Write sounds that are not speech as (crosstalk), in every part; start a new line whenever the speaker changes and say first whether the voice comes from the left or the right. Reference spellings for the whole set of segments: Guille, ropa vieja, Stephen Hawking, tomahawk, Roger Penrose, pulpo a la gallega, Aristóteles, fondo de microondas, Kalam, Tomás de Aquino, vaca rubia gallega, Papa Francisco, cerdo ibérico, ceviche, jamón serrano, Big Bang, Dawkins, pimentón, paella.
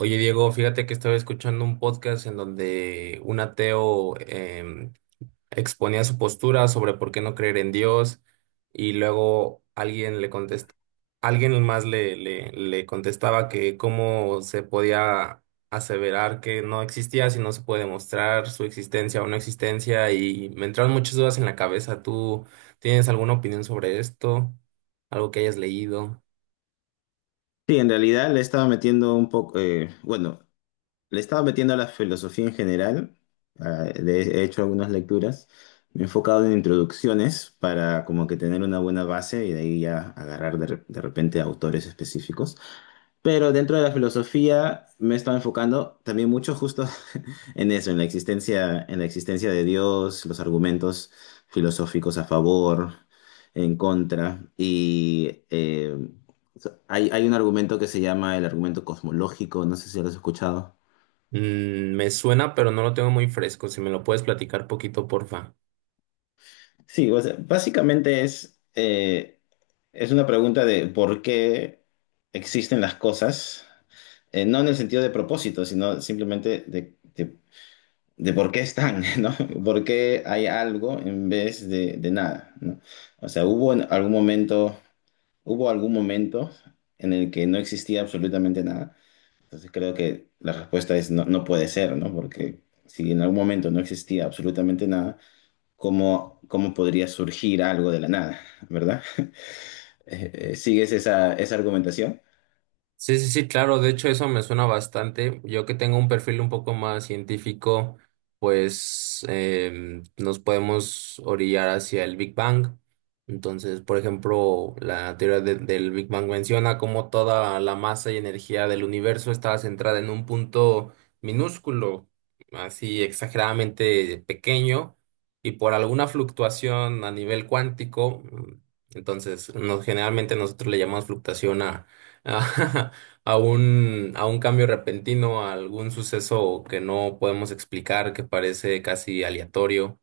right: Oye, Diego, fíjate que estaba escuchando un podcast en donde un ateo exponía su postura sobre por qué no creer en Dios y luego alguien le contestó, alguien más le contestaba que cómo se podía aseverar que no existía si no se puede demostrar su existencia o no existencia y me entraron muchas dudas en la cabeza. ¿Tú tienes alguna opinión sobre esto? ¿Algo que hayas leído?
left: Sí, en realidad le estaba metiendo un poco, bueno, le estaba metiendo a la filosofía en general, he hecho algunas lecturas, me he enfocado en introducciones para como que tener una buena base y de ahí ya agarrar de repente autores específicos. Pero dentro de la filosofía me he estado enfocando también mucho justo (laughs) en eso, en la existencia de Dios, los argumentos filosóficos a favor, en contra. Y hay un argumento que se llama el argumento cosmológico, no sé si lo has escuchado.
right: Mm, me suena, pero no lo tengo muy fresco. Si me lo puedes platicar poquito, porfa.
left: Sí, o sea, básicamente es una pregunta de por qué existen las cosas, no en el sentido de propósito, sino simplemente de por qué están, (laughs) ¿no? ¿Por qué hay algo en vez de nada, ¿no? O sea, hubo en algún momento, hubo algún momento en el que no existía absolutamente nada. Entonces creo que la respuesta es no, no puede ser, ¿no? Porque si en algún momento no existía absolutamente nada, ¿cómo podría surgir algo de la nada, ¿verdad? (laughs) ¿Sigues esa argumentación?
right: Sí, sí, sí, claro, de hecho eso me suena bastante. Yo que tengo un perfil un poco más científico, pues nos podemos orillar hacia el Big Bang. Entonces, por ejemplo, la teoría del Big Bang menciona cómo toda la masa y energía del universo estaba centrada en un punto minúsculo, así exageradamente pequeño, y por alguna fluctuación a nivel cuántico, entonces generalmente nosotros le llamamos fluctuación a (laughs) a un cambio repentino, a algún suceso que no podemos explicar, que parece casi aleatorio,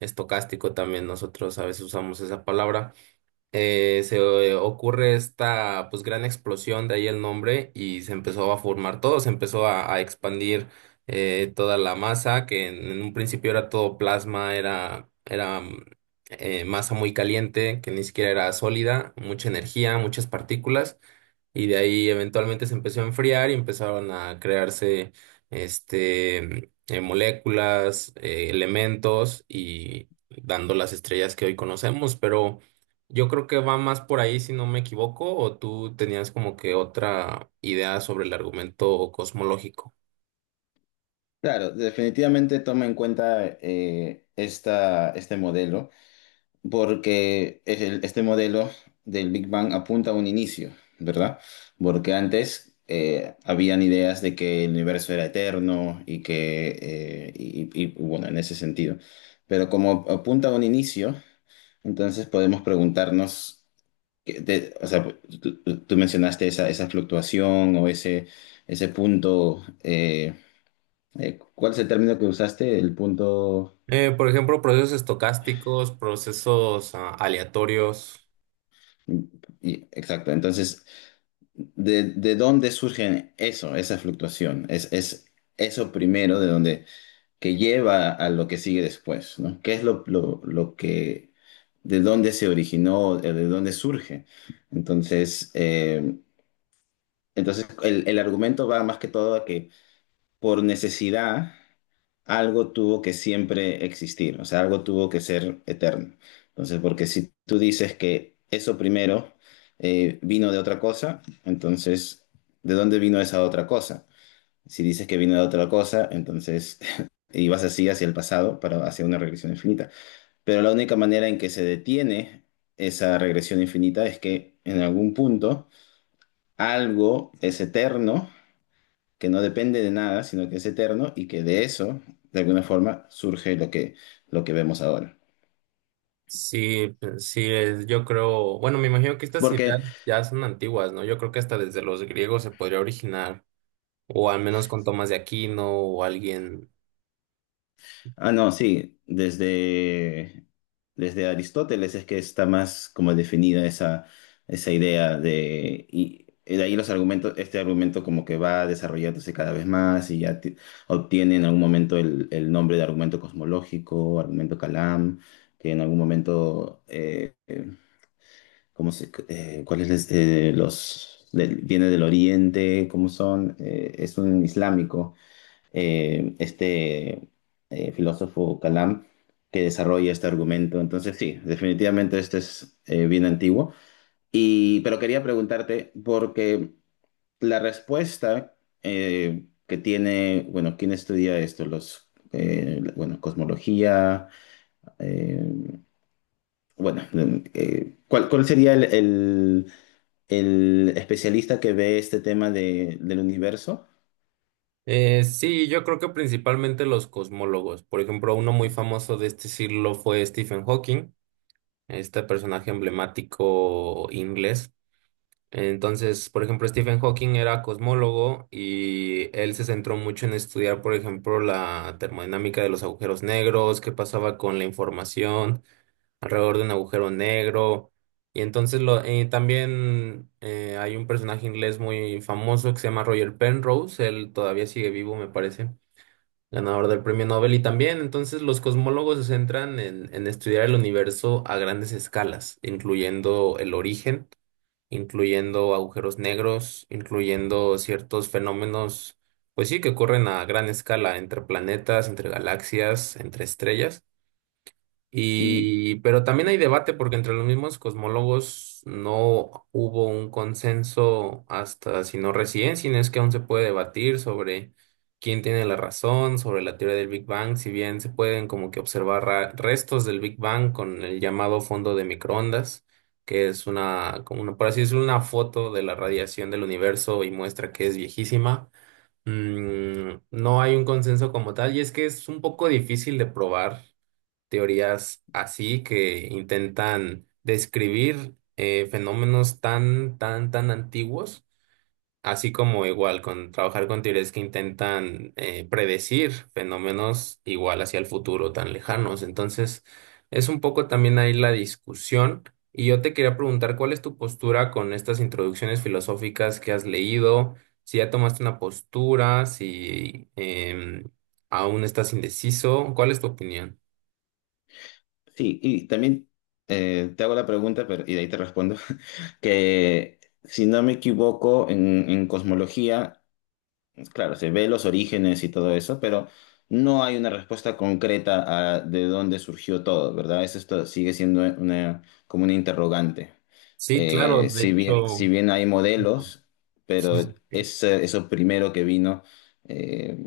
right: estocástico también nosotros a veces usamos esa palabra. Se Ocurre esta pues gran explosión, de ahí el nombre, y se empezó a formar todo, se a expandir toda la masa, que en un principio era todo plasma, era masa muy caliente, que ni siquiera era sólida, mucha energía, muchas partículas y de ahí eventualmente se empezó a enfriar y empezaron a crearse moléculas, elementos y dando las estrellas que hoy conocemos, pero yo creo que va más por ahí si no me equivoco, o tú tenías como que otra idea sobre el argumento cosmológico.
left: Claro, definitivamente toma en cuenta esta, este modelo. Porque este modelo del Big Bang apunta a un inicio, ¿verdad? Porque antes habían ideas de que el universo era eterno y que, bueno, en ese sentido. Pero como apunta a un inicio, entonces podemos preguntarnos, o sea, tú mencionaste esa, esa fluctuación o ese punto, ¿cuál es el término que usaste? El punto...
right: Por ejemplo, procesos estocásticos, procesos aleatorios.
left: Y- exacto, entonces de dónde surge eso, esa fluctuación? Es eso primero de donde que lleva a lo que sigue después, ¿no? ¿Qué es lo que, de dónde se originó, de dónde surge? Entonces, entonces el argumento va más que todo a que por necesidad, algo tuvo que siempre existir, o sea, algo tuvo que ser eterno. Entonces, porque si tú dices que eso primero vino de otra cosa, entonces, ¿de dónde vino esa otra cosa? Si dices que vino de otra cosa, entonces (laughs) y vas así hacia el pasado para hacia una regresión infinita. Pero la única manera en que se detiene esa regresión infinita es que en algún punto algo es eterno que no depende de nada, sino que es eterno y que de eso, de alguna forma, surge lo que vemos ahora.
right: Sí, pues, sí, yo creo, bueno, me imagino que estas ideas
left: Porque,
right: ya son antiguas, ¿no? Yo creo que hasta desde los griegos se podría originar, o al menos con Tomás de Aquino o alguien.
left: ah, no, sí, desde, desde Aristóteles es que está más como definida esa, esa idea de... Y, de ahí los argumentos, este argumento como que va desarrollándose cada vez más y ya obtiene en algún momento el nombre de argumento cosmológico, argumento Kalam, que en algún momento ¿cómo se, cuál es viene del Oriente? ¿Cómo son? Es un islámico, eh, este filósofo Kalam, que desarrolla este argumento. Entonces, sí, definitivamente este es bien antiguo. Y, pero quería preguntarte, porque la respuesta que tiene, bueno, ¿quién estudia esto? Los, bueno, cosmología, eh, bueno, ¿cuál, cuál sería el especialista que ve este tema del universo.
right: Sí, yo creo que principalmente los cosmólogos. Por ejemplo, uno muy famoso de este siglo fue Stephen Hawking, este personaje emblemático inglés. Entonces, por ejemplo, Stephen Hawking era cosmólogo y él se centró mucho en estudiar, por ejemplo, la termodinámica de los agujeros negros, qué pasaba con la información alrededor de un agujero negro. Y entonces lo, también hay un personaje inglés muy famoso que se llama Roger Penrose, él todavía sigue vivo, me parece, ganador del premio Nobel. Y también entonces los cosmólogos se centran en estudiar el universo a grandes escalas, incluyendo el origen, incluyendo agujeros negros, incluyendo ciertos fenómenos, pues sí, que ocurren a gran escala entre planetas, entre galaxias, entre estrellas.
left: Y
right: Y, pero también hay debate porque entre los mismos cosmólogos no hubo un consenso hasta, si no recién, sino es que aún se puede debatir sobre quién tiene la razón, sobre la teoría del Big Bang, si bien se pueden como que observar restos del Big Bang con el llamado fondo de microondas, que es una, como una, por así decirlo, una foto de la radiación del universo y muestra que es viejísima. Mm, no hay un consenso como tal y es que es un poco difícil de probar teorías así que intentan describir fenómenos tan, tan, tan antiguos, así como igual con trabajar con teorías que intentan predecir fenómenos igual hacia el futuro tan lejanos. Entonces, es un poco también ahí la discusión. Y yo te quería preguntar, ¿cuál es tu postura con estas introducciones filosóficas que has leído? Si ya tomaste una postura, si aún estás indeciso, ¿cuál es tu opinión?
left: sí, y también te hago la pregunta, pero, y de ahí te respondo, (laughs) que si no me equivoco, en cosmología, claro, se ve los orígenes y todo eso, pero no hay una respuesta concreta a de dónde surgió todo, ¿verdad? Eso esto sigue siendo una, como una interrogante.
right: Sí, claro, de Sí.
left: Si bien, si
right: hecho,
left: bien hay modelos, pero
right: sí,
left: es eso primero que vino. eh,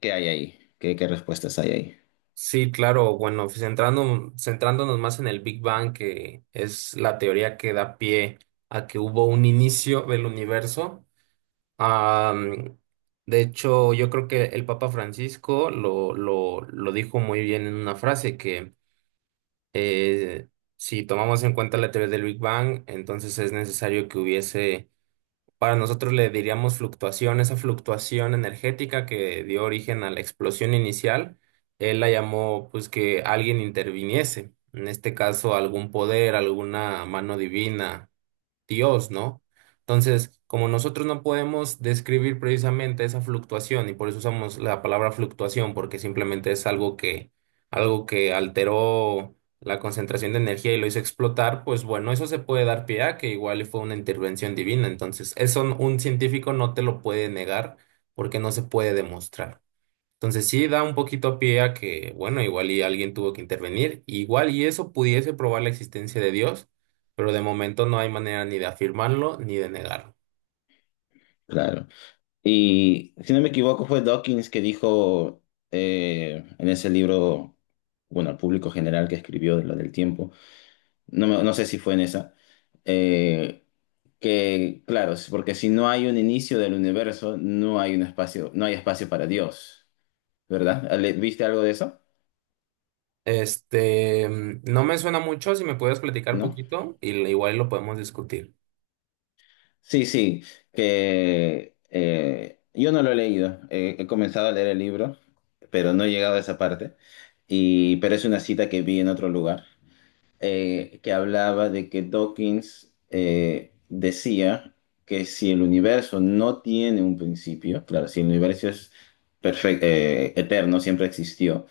left: ¿Qué hay ahí? ¿Qué, qué respuestas hay ahí?
right: sí, claro, bueno, centrándonos más en el Big Bang, que es la teoría que da pie a que hubo un inicio del universo. am, de hecho, yo creo que el Papa Francisco lo dijo muy bien en una frase que eh, si tomamos en cuenta la teoría del Big Bang, entonces es necesario que hubiese. Para nosotros le diríamos fluctuación, esa fluctuación energética que dio origen a la explosión inicial, él la llamó pues que alguien interviniese, en este caso algún poder, alguna mano divina, Dios, ¿no? Entonces, como nosotros no podemos describir precisamente esa fluctuación y por eso usamos la palabra fluctuación, porque simplemente es algo que alteró la concentración de energía y lo hizo explotar, pues bueno, eso se puede dar pie a que igual y fue una intervención divina. Entonces, eso un científico no te lo puede negar porque no se puede demostrar. Entonces sí da un poquito pie a que, bueno, igual y alguien tuvo que intervenir, igual y eso pudiese probar la existencia de Dios, pero de momento no hay manera ni de afirmarlo ni de negarlo.
left: Claro. Y si no me equivoco, fue Dawkins que dijo en ese libro, bueno, al público general que escribió de lo del tiempo, no, no sé si fue en esa, eh, que, claro, es porque si no hay un inicio del universo, no hay un espacio, no hay espacio para Dios, ¿verdad? ¿Viste algo de eso?
right: Este, mm, no me suena mucho, si me puedes platicar
left: ¿No?
right: poquito, y igual lo podemos discutir.
left: Sí, sí, que yo no lo he leído. He comenzado a leer el libro, pero no he llegado a esa parte. Y, pero es una cita que vi en otro lugar, que hablaba de que Dawkins decía que si el universo no tiene un principio, claro, si el universo es eterno, siempre existió,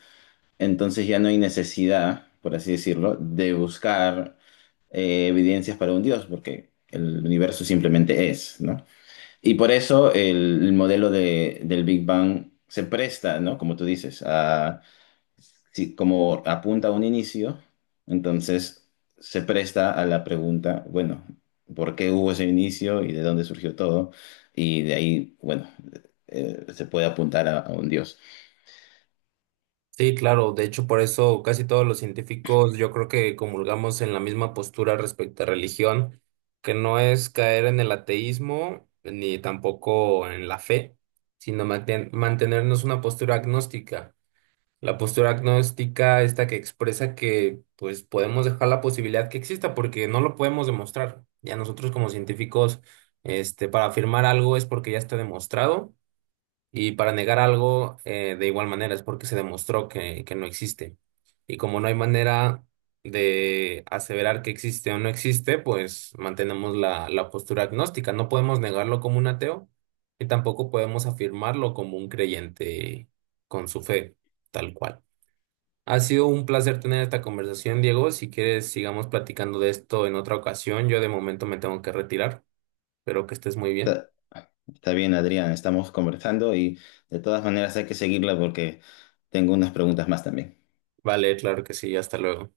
left: entonces ya no hay necesidad, por así decirlo, de buscar evidencias para un Dios, porque el universo simplemente es, ¿no? Y por eso el modelo del Big Bang se presta, ¿no? Como tú dices, a, como apunta a un inicio, entonces se presta a la pregunta, bueno, ¿por qué hubo ese inicio y de dónde surgió todo? Y de ahí, bueno, se puede apuntar a un Dios.
right: Sí, claro, de hecho por eso casi todos los científicos yo creo que comulgamos en la misma postura respecto a religión, que no es caer en el ateísmo ni tampoco en la fe, sino mantenernos una postura agnóstica. La postura agnóstica, esta que expresa que pues podemos dejar la posibilidad que exista porque no lo podemos demostrar. Ya nosotros como científicos, este, para afirmar algo es porque ya está demostrado y para negar algo de igual manera es porque se demostró que no existe. Y como no hay manera de aseverar que existe o no existe, pues mantenemos la, la postura agnóstica. No podemos negarlo como un ateo y tampoco podemos afirmarlo como un creyente con su fe, tal cual. Ha sido un placer tener esta conversación, Diego. Si quieres, sigamos platicando de esto en otra ocasión. Yo de momento me tengo que retirar, pero que estés muy bien.
left: Está, está bien, Adrián, estamos conversando y de todas maneras hay que seguirla porque tengo unas preguntas más también.
right: Vale, claro que sí, hasta luego.